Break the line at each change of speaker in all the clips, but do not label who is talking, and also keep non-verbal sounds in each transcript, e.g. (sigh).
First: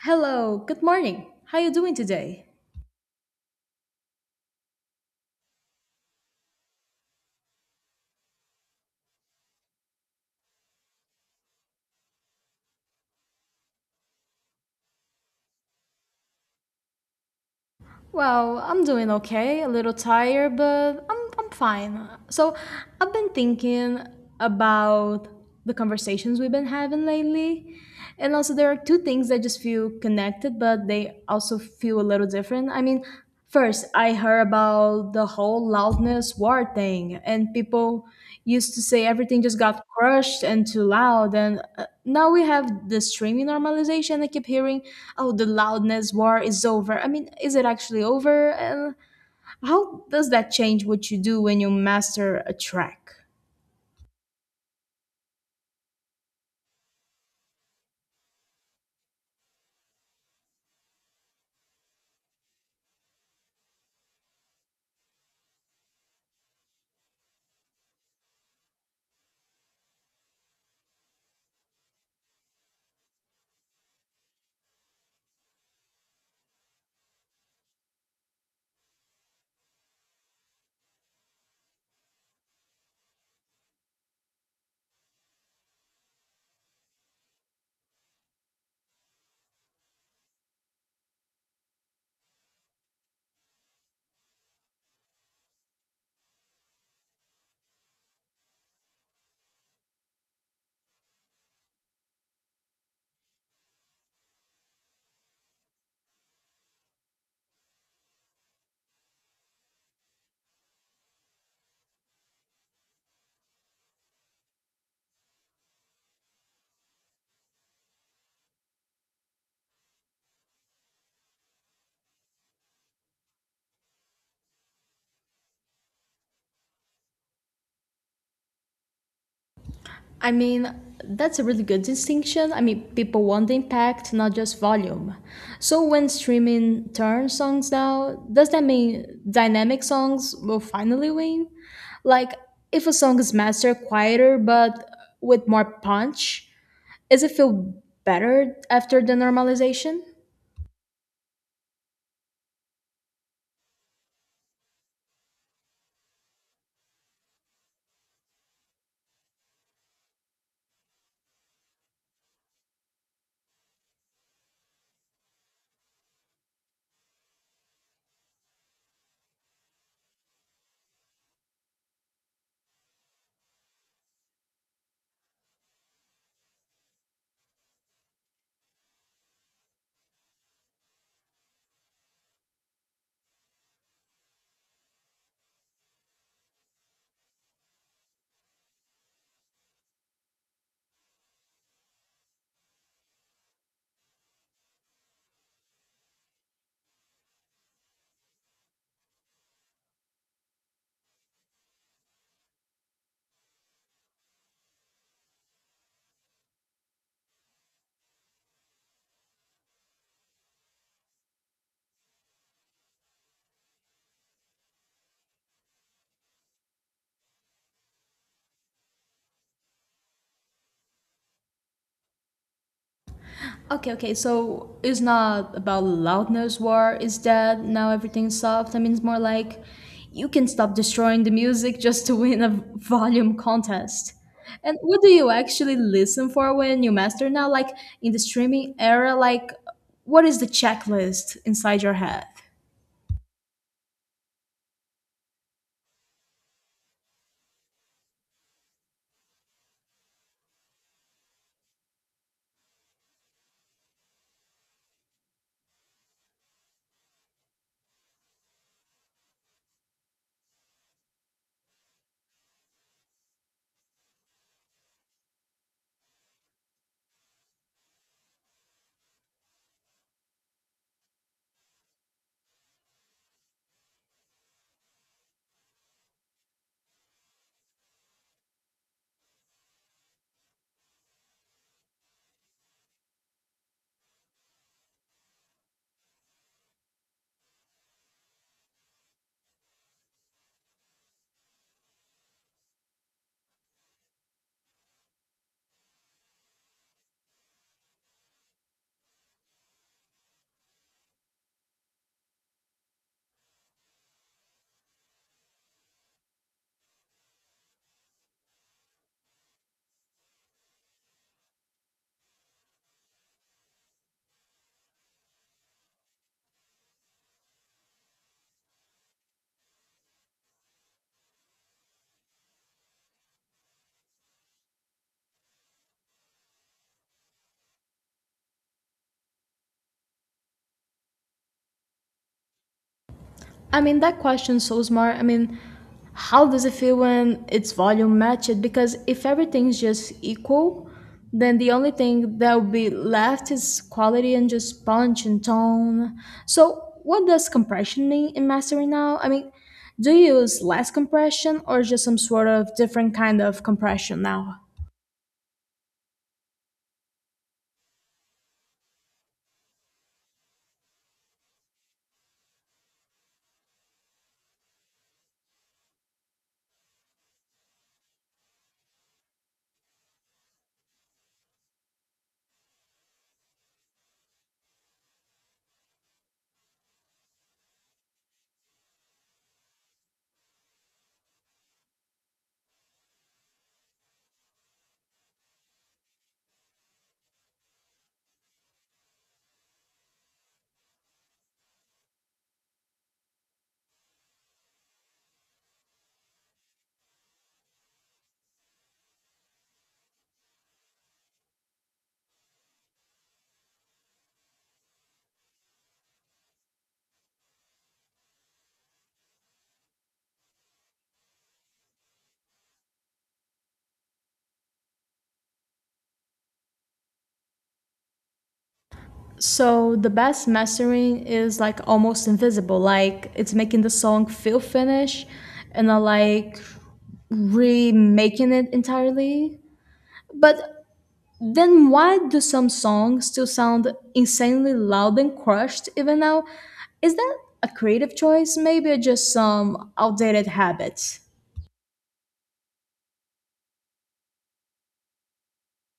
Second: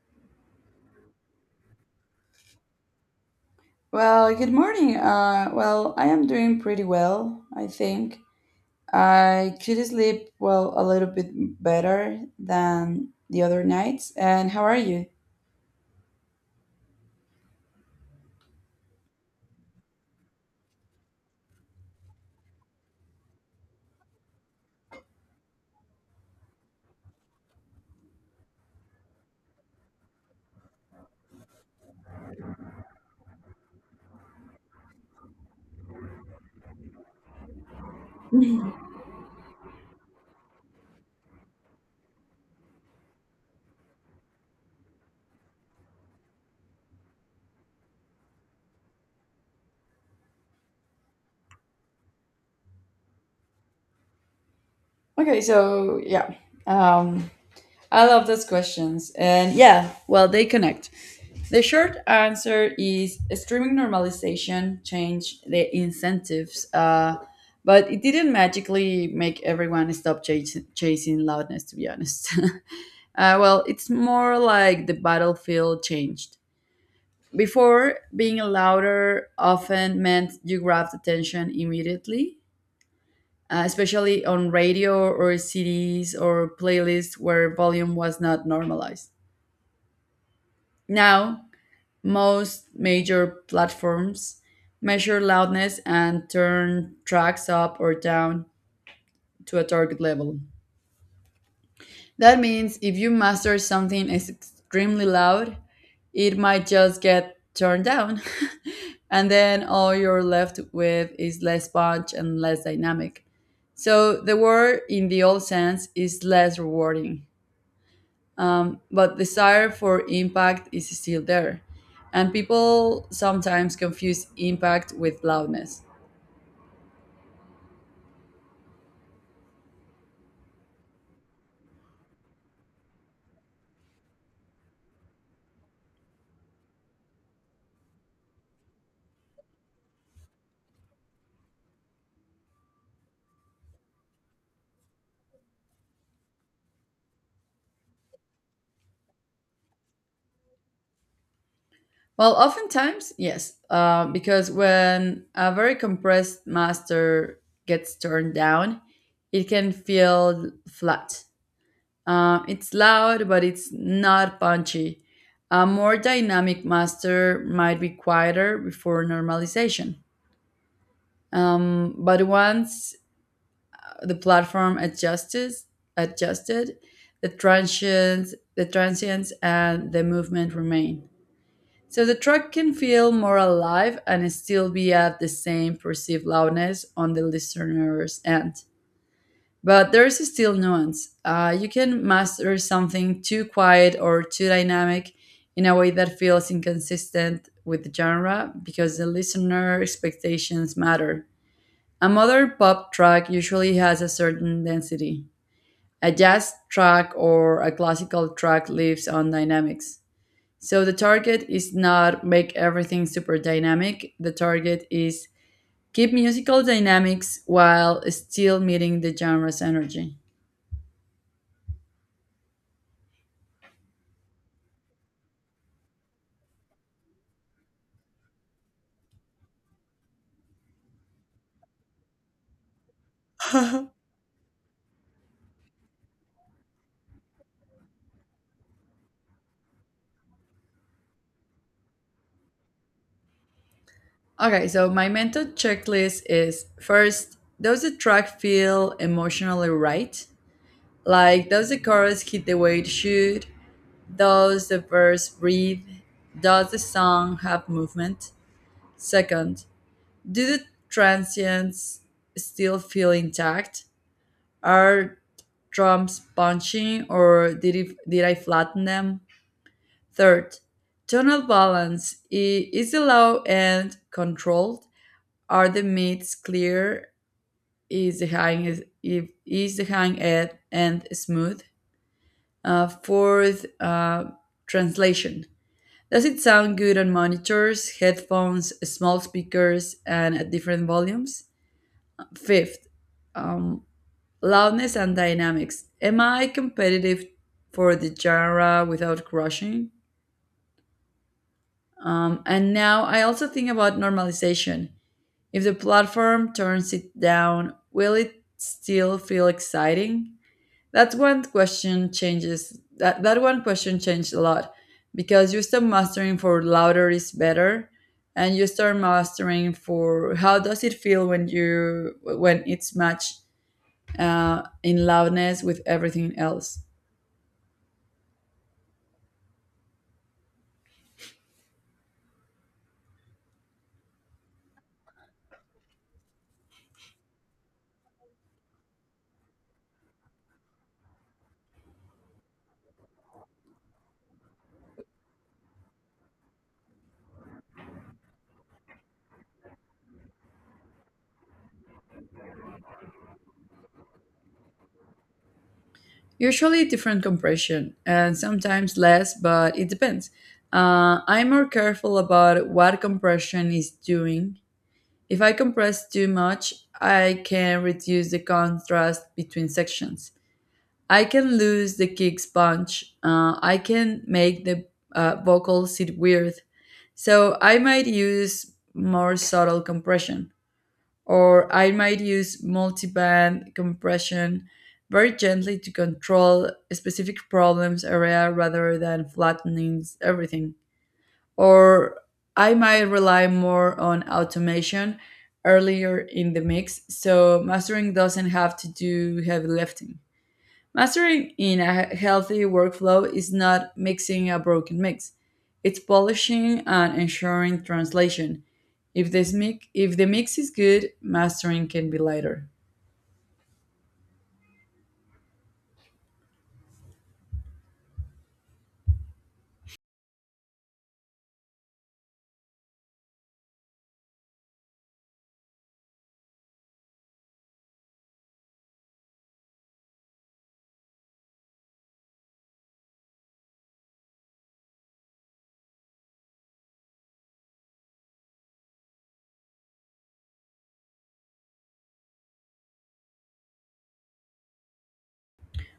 Hello, good morning. How you doing today?
Well, good morning. I am doing pretty well, I think. I could sleep, well, a little bit better than the other nights. And how are you?
Well, I'm doing okay, a little tired, but I'm fine. So, I've been thinking about the conversations we've been having lately. And also, there are two things that just feel connected, but they also feel a little different. First, I heard about the whole loudness war thing and people used to
(laughs)
say everything just got crushed and too loud and now we have the streaming normalization. I keep hearing, oh, the loudness war is over. I mean, is it actually over, and how does that change what you do when you master a track?
Okay, so yeah, um, I love those questions. And yeah, well, they connect. The short answer is streaming normalization changed the incentives, but it didn't magically make everyone stop chasing loudness, to be honest. (laughs) It's more like the battlefield changed. Before, being louder often meant you grabbed attention immediately, especially on radio or CDs or playlists where volume was not normalized. Now, most major platforms measure loudness and turn tracks up or down to a target level. That means if you master something is extremely loud, it might just get turned down. (laughs) And then all you're left with is less punch and less dynamic. So the word in the old sense is less rewarding. But desire for impact is still there. And people sometimes confuse impact with loudness.
I mean, that's a really good distinction. I mean, people want impact, not just volume. So when streaming turns songs out, does that mean dynamic songs will finally win? Like, if a song is mastered quieter but with more punch, does it feel better after the normalization?
Well, oftentimes, yes, because when a very compressed master gets turned down, it can feel flat. It's loud, but it's not punchy. A more dynamic master might be quieter before normalization. But once the platform adjusts, adjusted, the transients, and the movement remain. So the track can feel more alive and still be at the same perceived loudness on the listener's end. But there's still nuance. You can master something too quiet or too dynamic in a way that feels inconsistent with the genre because the listener expectations matter. A modern pop track usually has a certain density. A jazz track or a classical track lives on dynamics. So the target is not make everything super dynamic. The target is keep musical dynamics while still meeting the genre's energy.
Okay, okay. So it's not about loudness war is dead, now everything's soft. I mean, it's more like you can stop destroying the music just to win a volume contest. And what do you actually listen for when you master now? Like, in the streaming era, like, what is the checklist inside your head?
Okay, so my mental checklist is first, does the track feel emotionally right? Like, does the chorus hit the way it should? Does the verse breathe? Does the song have movement? Second, do the transients still feel intact? Are drums punching or did I flatten them? Third, tonal balance is the low end controlled? Are the mids clear? Is the high is, if- is the high end smooth? Fourth, translation. Does it sound good on monitors, headphones, small speakers, and at different volumes? Fifth, um, loudness and dynamics. Am I competitive for the genre without crushing? And now I also think about normalization. If the platform turns it down, will it still feel exciting? That one question changes. That one question changed a lot because you stop mastering for louder is better and you start mastering for how does it feel when you when it's matched in loudness with everything else.
I mean, that question's so smart. I mean, how does it feel when its volume matches? Because if everything's just equal, then the only thing that will be left is quality and just punch and tone. So, what does compression mean in mastering now? I mean, do you use less compression or just some sort of different kind of compression now?
Usually different compression, and sometimes less, but it depends. I'm more careful about what compression is doing. If I compress too much, I can reduce the contrast between sections. I can lose the kick's punch. I can make the vocal sit weird. So I might use more subtle compression or I might use multiband compression very gently to control specific problems area rather than flattening everything. Or I might rely more on automation earlier in the mix, so mastering doesn't have to do heavy lifting. Mastering in a healthy workflow is not mixing a broken mix. It's polishing and ensuring translation. If the mix is good, mastering can be lighter.
So the bass mastering is like almost invisible. Like, it's making the song feel finished and not like remaking it entirely. But then why do some songs still sound insanely loud and crushed even now? Is that a creative choice? Maybe just some outdated habits.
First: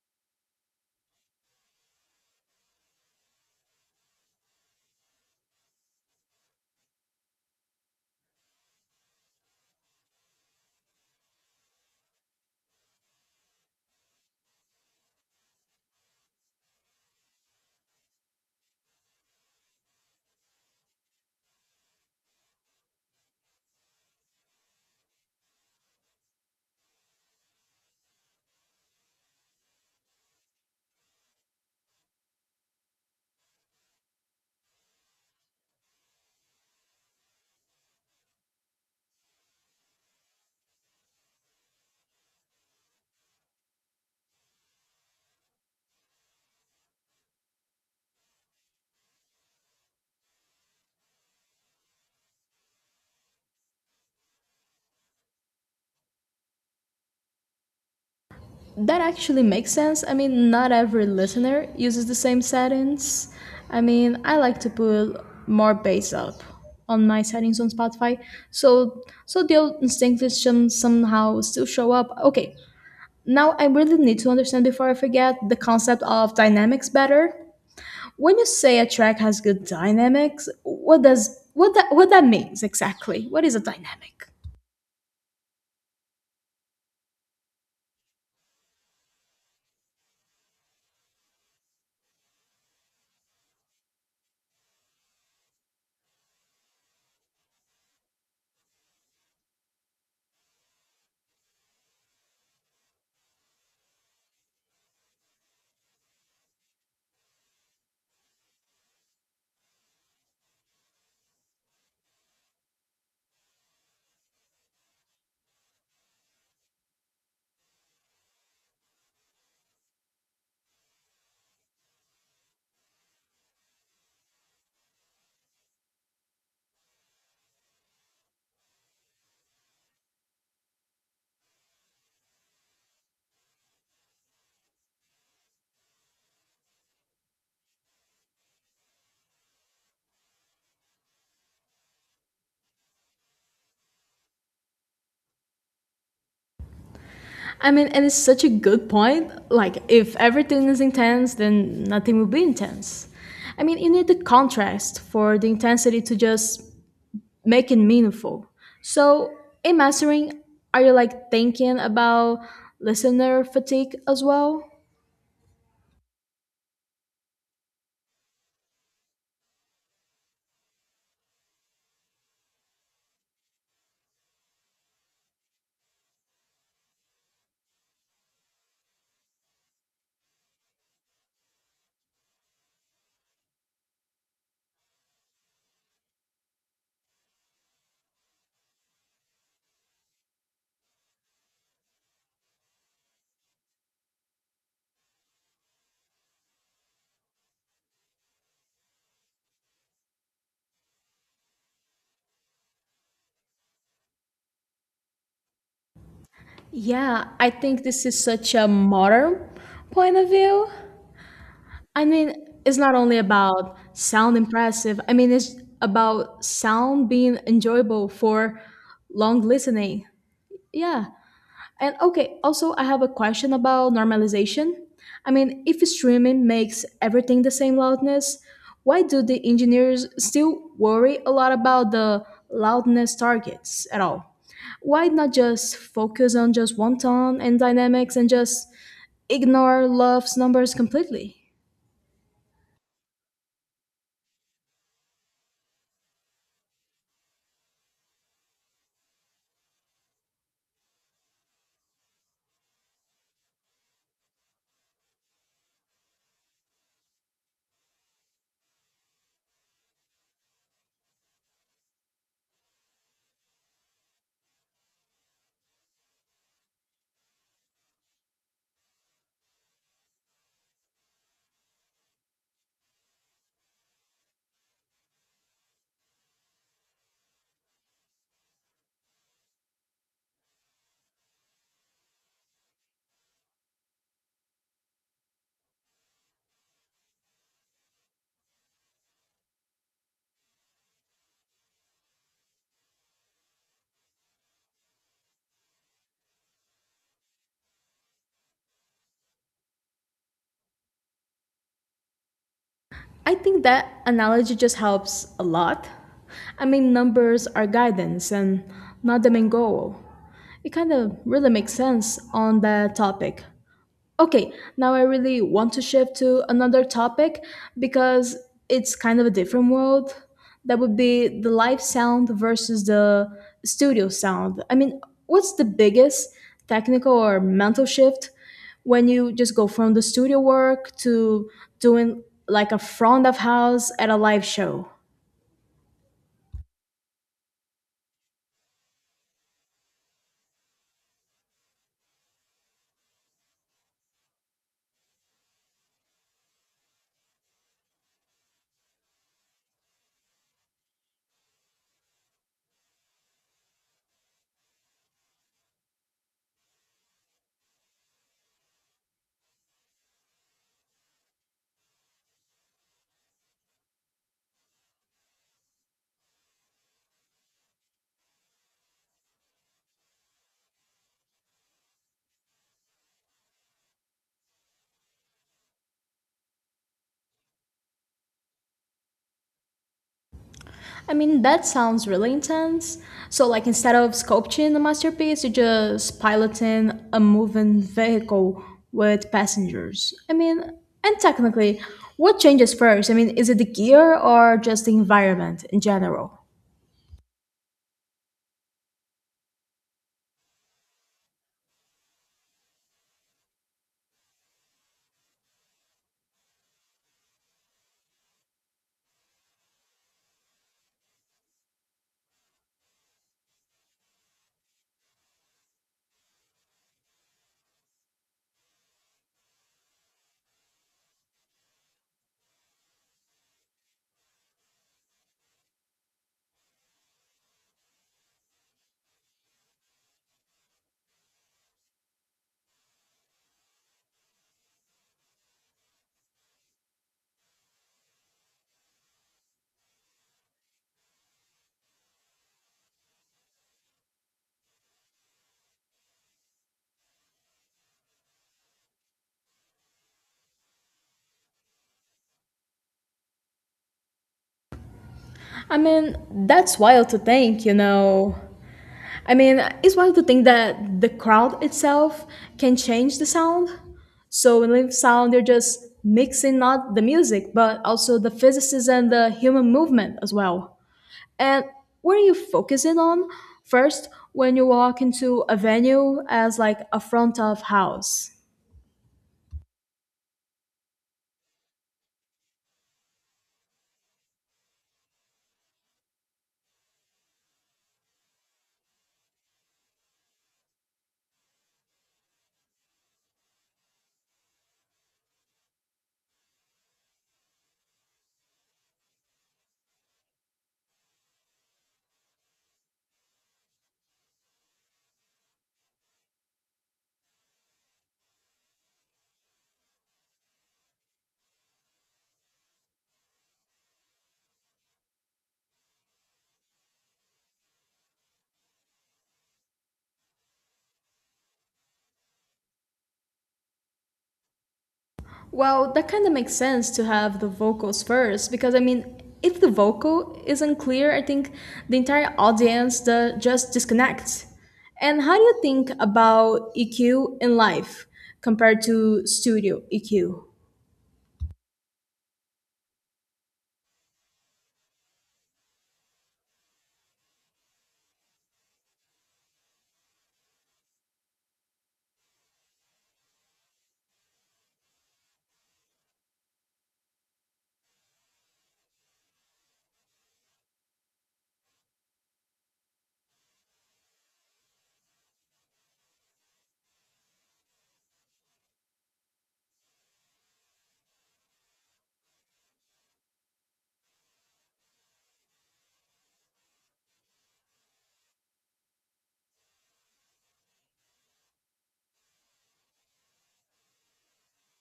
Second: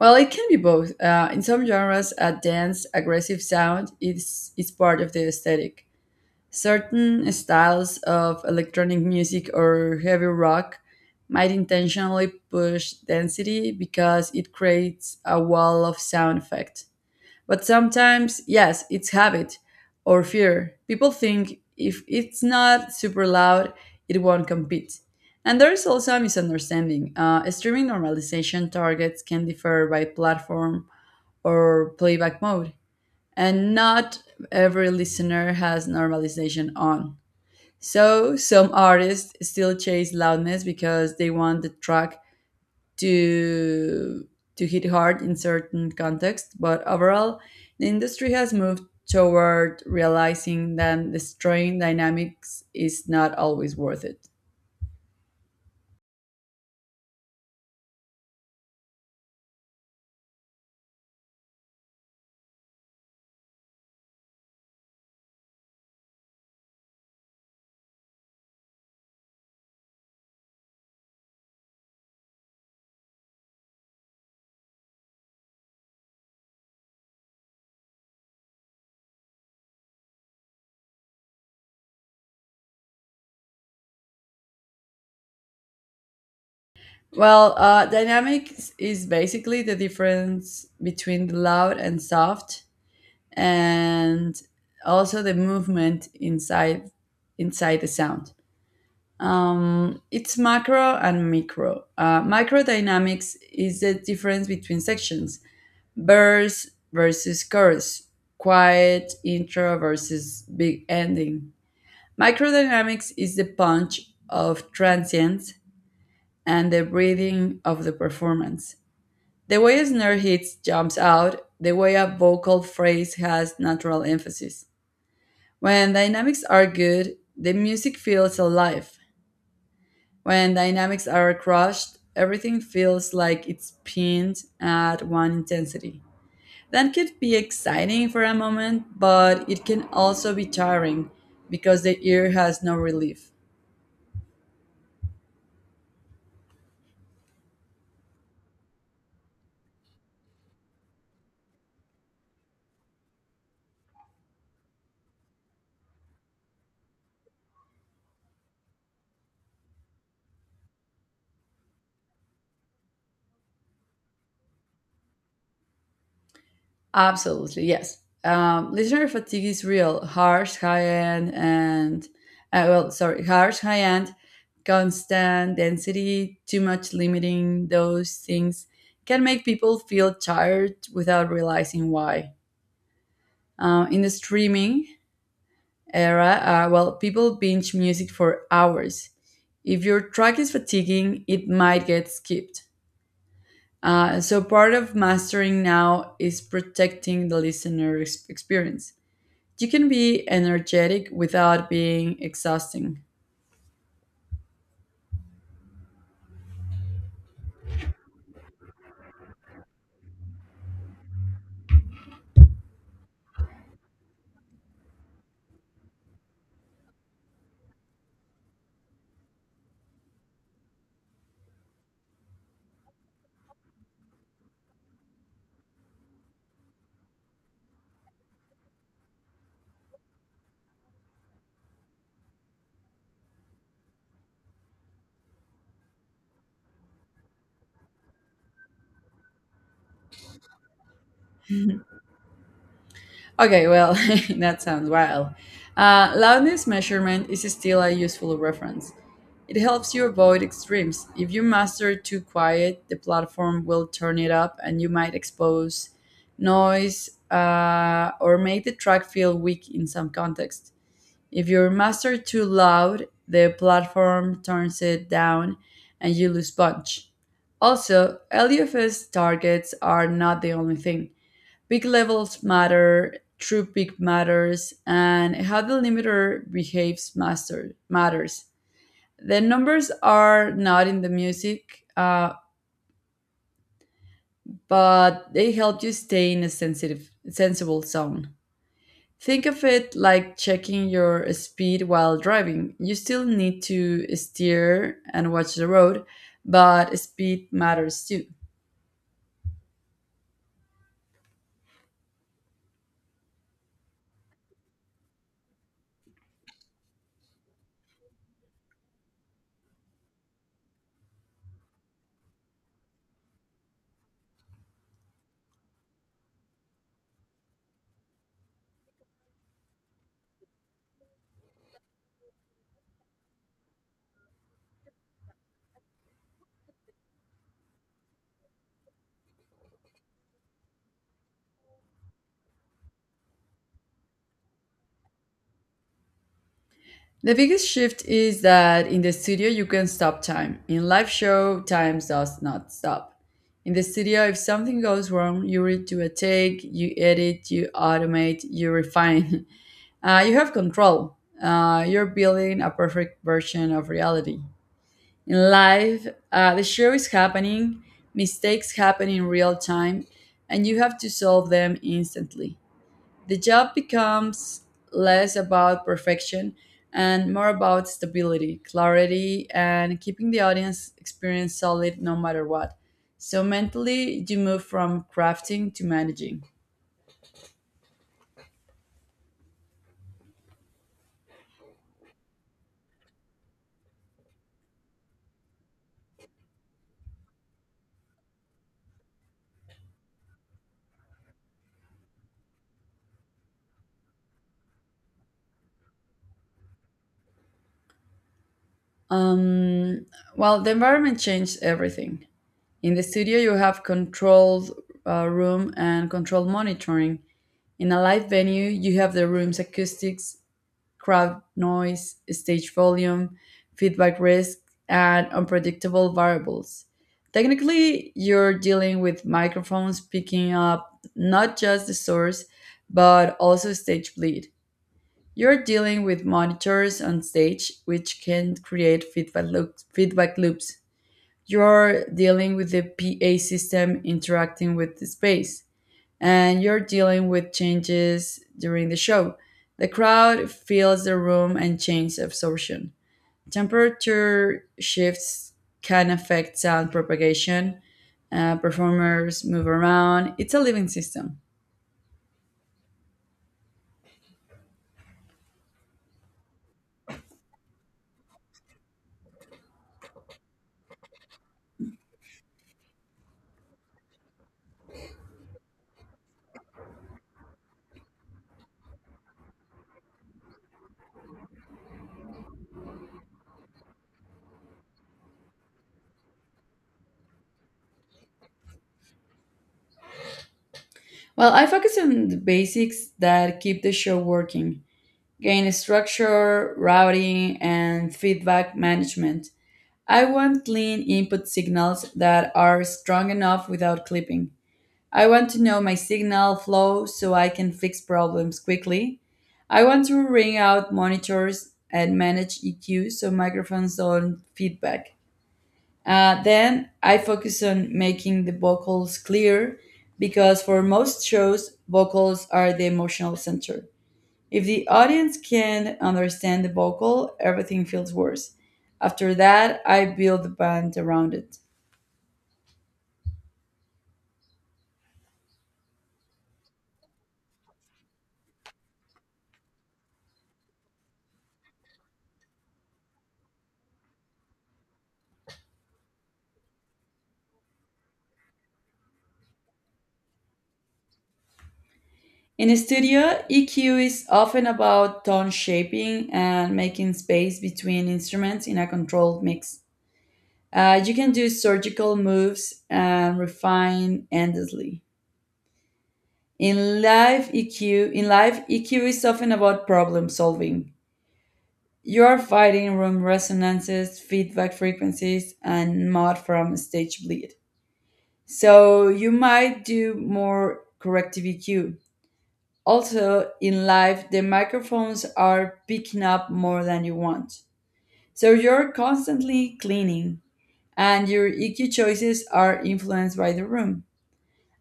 Well, it can be both. In some genres, a dense, aggressive sound is part of the aesthetic. Certain styles of electronic music or heavy rock might intentionally push density because it creates a wall of sound effects. But sometimes, yes, it's habit or fear. People think if it's not super loud, it won't compete. And there is also a misunderstanding. Streaming normalization targets can differ by platform or playback mode, and not every listener has normalization on. So, some artists still chase loudness because they want the track to to hit hard in certain contexts, but overall, the industry has moved toward realizing that destroying dynamics is not always worth it.
That actually makes sense. I mean, not every listener uses the same settings. I mean, I like to put more bass up on my settings on Spotify, so the old instincts somehow still show up. Okay, now I really need to understand before I forget the concept of dynamics better. When you say a track has good dynamics, what that means exactly? What is a dynamic?
Well, dynamics is basically the difference between the loud and soft, and also the movement inside the sound. It's macro and micro. Micro dynamics is the difference between sections. Bears versus Chorus, quiet intro versus big ending. Microdynamics is the punch of transients and the breathing of the performance. The way a snare hits jumps out, the way a vocal phrase has natural emphasis. When dynamics are good, the music feels alive. When dynamics are crushed, everything feels like it's pinned at one intensity. That could be exciting for a moment, but it can also be tiring because the ear has no relief.
I mean, and it's such a good point. Like, if everything is intense, then nothing will be intense. I mean, you need the contrast for the intensity to just make it meaningful. So, in mastering, are you like thinking about listener fatigue as well?
Absolutely, yes. Listener fatigue is real. Harsh high end, constant density, too much limiting those things can make people feel tired without realizing why. In the streaming, era, people binge music for hours. If your track is fatiguing, it might get skipped. So, part of mastering now is protecting the listener experience. You can be energetic without being exhausting.
Yeah, I think this is such a modern point of view. I mean, it's not only about sound impressive, I mean, it's about sound being enjoyable for long listening. Yeah. And okay, also I have a question about normalization. I mean, if streaming makes everything the same loudness, why do the engineers still worry a lot about the loudness targets at all? Why not just focus on just one tone and dynamics and just ignore Love's numbers completely?
(laughs) Okay, well, (laughs) that sounds wild. Loudness measurement is still a useful reference. It helps you avoid extremes. If you master too quiet, the platform will turn it up and you might expose noise or make the track feel weak in some context. If you master too loud, the platform turns it down and you lose punch. Also, LUFS targets are not the only thing big levels matter, true peak matters, and how the limiter behaves master, matters. The numbers are not in the music, but they help you stay in a sensible zone. Think of it like checking your speed while driving. You still need to steer and watch the road, but speed matters too.
I think that analogy just helps a lot. I mean, numbers are guidance and not the main goal. It kind of really makes sense on that topic. Okay, now I really want to shift to another topic because it's kind of a different world. That would be the live sound versus the studio sound. I mean, what's the biggest technical or mental shift when you just go from the studio work to doing like a front of house at a live show?
The biggest shift is that in the studio you can stop time. In live show, time does not stop. In the studio, if something goes wrong, you redo a take, you edit, you automate, you refine. (laughs) You have control. You're building a perfect version of reality. In live, the show is happening, mistakes happen in real time, and you have to solve them instantly. The job becomes less about perfection and more about stability, clarity, and keeping the audience experience solid no matter what. So mentally, you move from crafting to managing.
I mean, that sounds really intense. So, like, instead of sculpting a masterpiece, you're just piloting a moving vehicle with passengers. I mean, and technically, what changes first? I mean, is it the gear or just the environment in general?
Um, the environment changed everything. In the studio, you have controlled room and controlled monitoring. In a live venue, you have the room's acoustics, crowd noise, stage volume, feedback risk, and unpredictable variables. Technically, you're dealing with microphones picking up not just the source, but also stage bleed. You're dealing with monitors on stage, which can create feedback loops. You're dealing with the PA system interacting with the space and you're dealing with changes during the show. The crowd feels the room and changes absorption. Temperature shifts can affect sound propagation. Performers move around. It's a living system.
I mean, that's wild to think, you know. I mean, it's wild to think that the crowd itself can change the sound. So in live sound, they're just mixing not the music, but also the physics and the human movement as well. And what are you focusing on first when you walk into a venue as like a front of house?
Well, I focus on the basics that keep the show working gain structure, routing, and feedback management. I want clean input signals that are strong enough without clipping. I want to know my signal flow so I can fix problems quickly. I want to ring out monitors and manage EQ so microphones don't feedback. Then I focus on making the vocals clear because for most shows, vocals are the emotional center. If the audience can't understand the vocal, everything feels worse. After that, I build the band around it.
Well, that kind of makes sense to have the vocals first because, I mean, if the vocal isn't clear, I think the entire audience just disconnects. And how do you think about EQ in live compared to studio EQ?
In a studio, EQ is often about tone shaping and making space between instruments in a controlled mix. You can do surgical moves and refine endlessly. In live EQ is often about problem solving. You are fighting room resonances, feedback frequencies, and mud from stage bleed. So you might do more corrective EQ. Also, in life, the microphones are picking up more than you want. So you're constantly cleaning, and your EQ choices are influenced by the room.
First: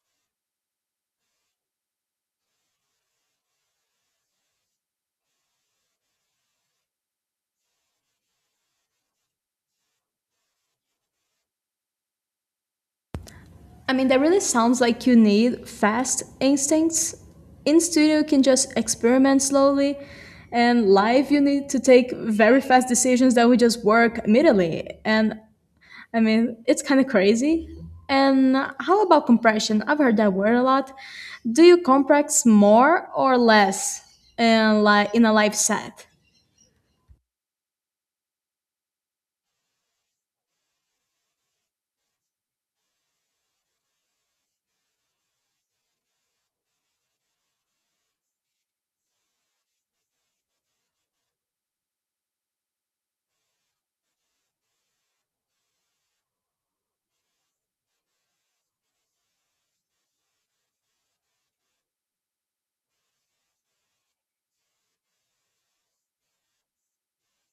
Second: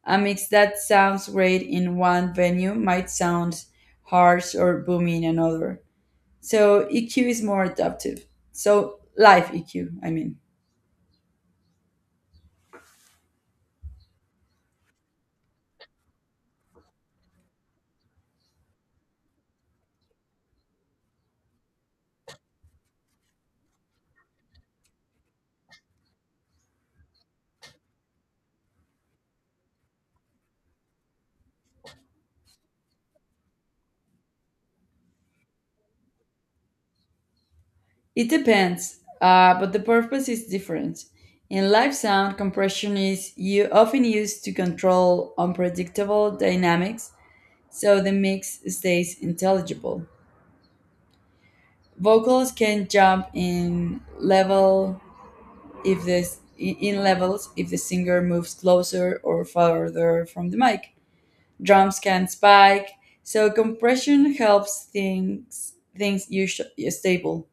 A mix that sounds great in one venue might sound harsh or boomy in another. So EQ is more adaptive. So life EQ, I mean.
I mean, that really sounds like you need fast instincts. In studio, you can just experiment slowly, and live, you need to take very fast decisions that would just work immediately. And I mean, it's kind of crazy. And how about compression? I've heard that word a lot. Do you compress more or less in, like, in a live set?
It depends, but the purpose is different. In live sound, compression is often used to control unpredictable dynamics so the mix stays intelligible. Vocals can jump in level if this in levels if the singer moves closer or farther from the mic. Drums can spike, so compression helps things usually stable.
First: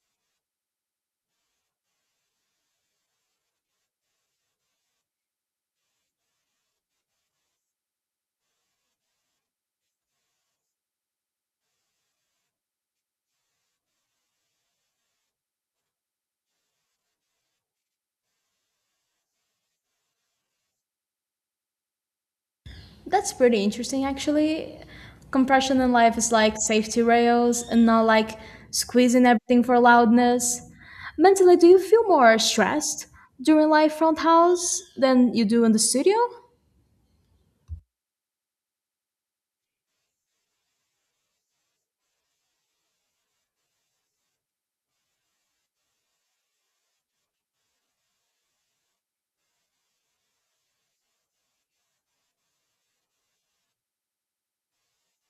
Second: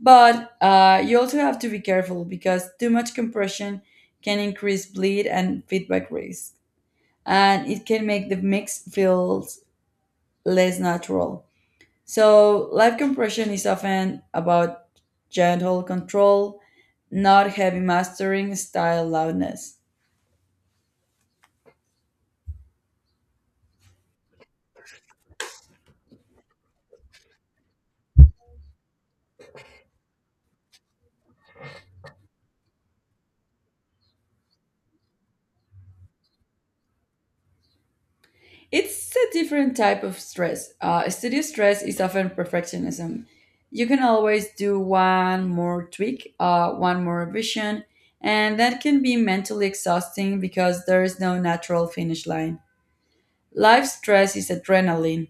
But you also have to be careful because too much compression can increase bleed and feedback risk, and it can make the mix feel less natural. So, live compression is often about gentle control, not heavy mastering style loudness.
That's pretty interesting, actually. Compression in life is like safety rails and not like squeezing everything for loudness. Mentally, do you feel more stressed during live front house than you do in the studio?
It's a different type of stress. Studio stress is often perfectionism. You can always do one more tweak, one more revision, and that can be mentally exhausting because there is no natural finish line. Live stress is adrenaline.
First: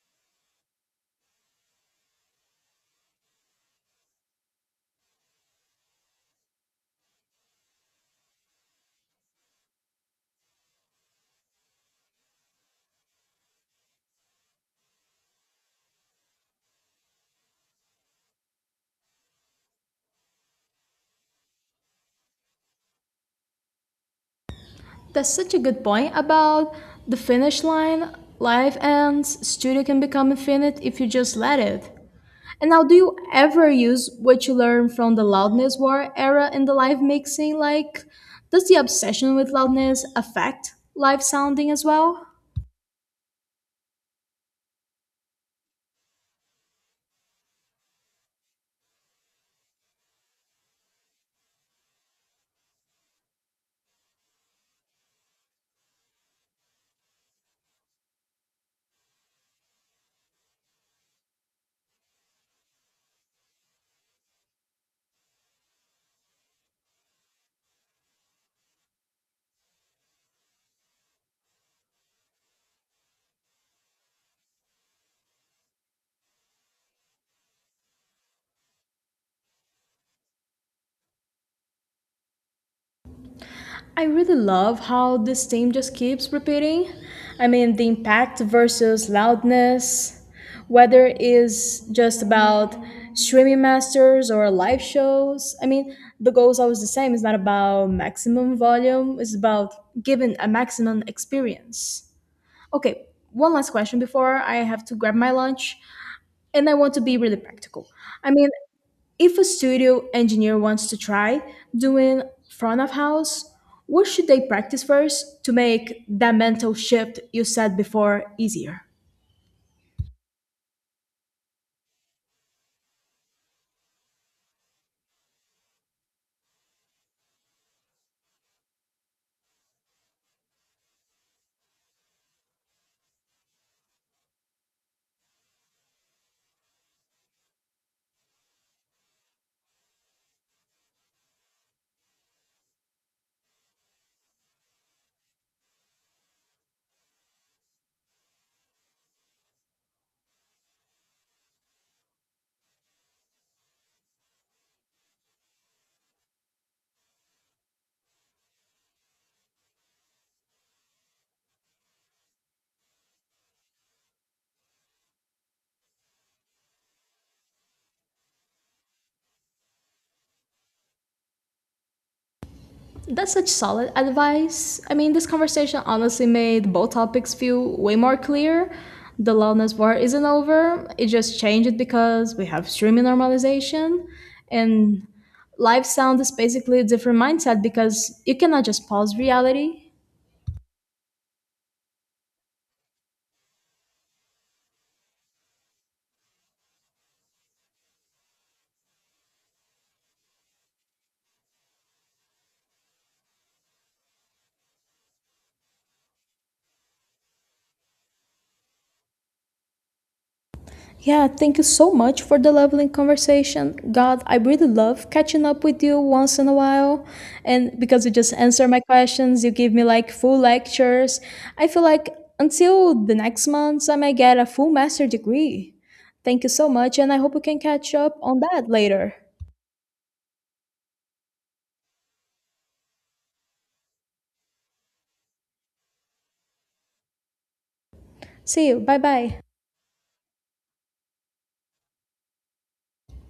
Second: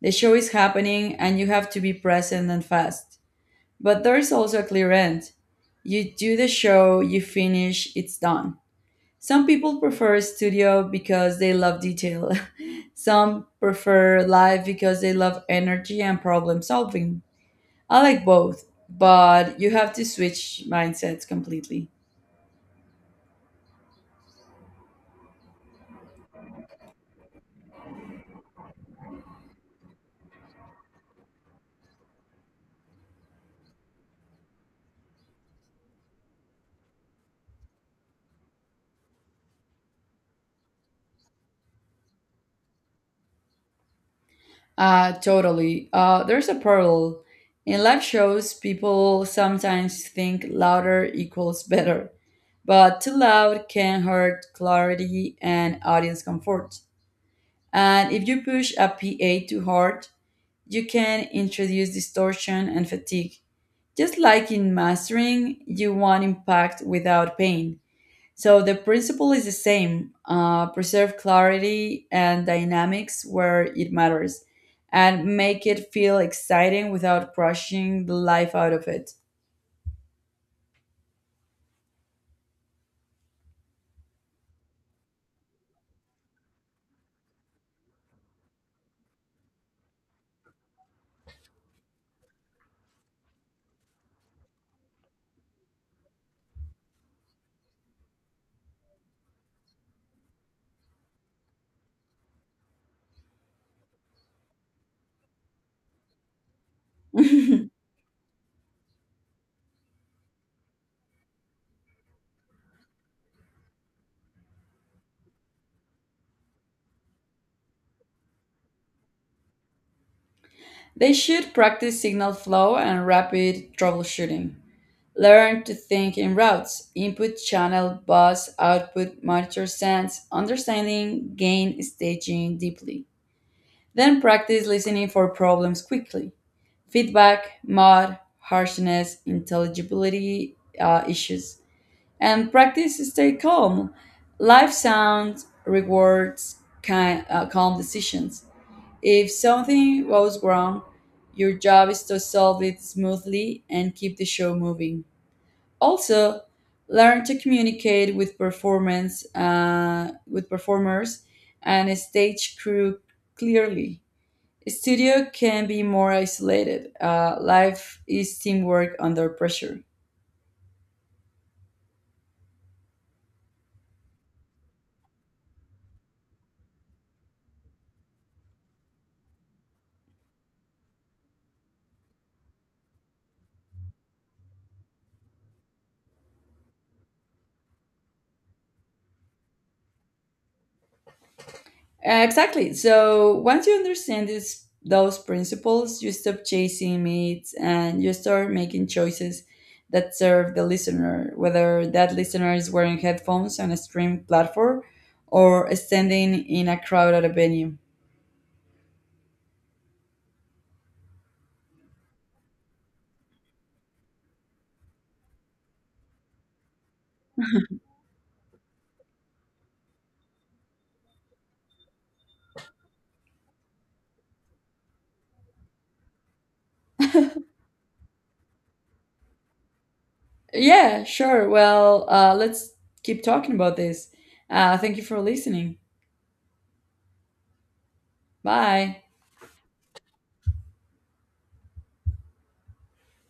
The show is happening and you have to be present and fast. But there is also a clear end. You do the show, you finish, it's done. Some people prefer studio because they love detail. (laughs) Some prefer live because they love energy and problem solving. I like both, but you have to switch mindsets completely.
That's such a good point about the finish line. Life ends, studio can become infinite if you just let it. And now, do you ever use what you learn from the loudness war era in the live mixing? Like, does the obsession with loudness affect live sounding as well?
Totally. There's a parallel. In live shows, people sometimes think louder equals better, but too loud can hurt clarity and audience comfort. And if you push a PA too hard, you can introduce distortion and fatigue. Just like in mastering, you want impact without pain. So the principle is the same preserve clarity and dynamics where it matters, and make it feel exciting without crushing the life out of it.
I really love how this theme just keeps repeating. I mean, the impact versus loudness, whether it is just about streaming masters or live shows. I mean, the goal is always the same. It's not about maximum volume, it's about giving a maximum experience. Okay, one last question before I have to grab my lunch. And I want to be really practical.
(laughs)
I mean, if a studio engineer wants to try doing front of house, what should they practice first to make that mental shift you said before easier?
They should practice signal flow and rapid troubleshooting. Learn to think in routes, input channel, bus, output, monitor sense, understanding, gain, staging deeply. Then practice listening for problems quickly. Feedback, mod, harshness, intelligibility issues. And practice stay calm. Life sounds rewards calm decisions. If something goes wrong, your job is to solve it smoothly and keep the show moving. Also learn to communicate with performance with performers and a stage crew clearly. Studio can be more isolated. Life is teamwork under pressure.
That's such solid advice. I mean, this conversation honestly made both topics feel way more clear. The loudness war isn't over, it just changed because we have streaming normalization. And live sound is basically a different mindset because you cannot just pause reality.
Exactly. So once you understand this those principles you stop chasing meats and you start making choices that serve the listener, whether that listener is wearing headphones on a stream platform or standing in a crowd at a venue.
Yeah, thank you so much for the lovely conversation. God, I really love catching up with you once in a while. And because you just answer my questions, you give me like full lectures. I feel like until the next month, I might get a full master degree. Thank you so much, and I hope we can catch up on that later.
Yeah, sure. Well, let's keep talking about this. Thank you for listening.
See you. Bye
Bye.
bye.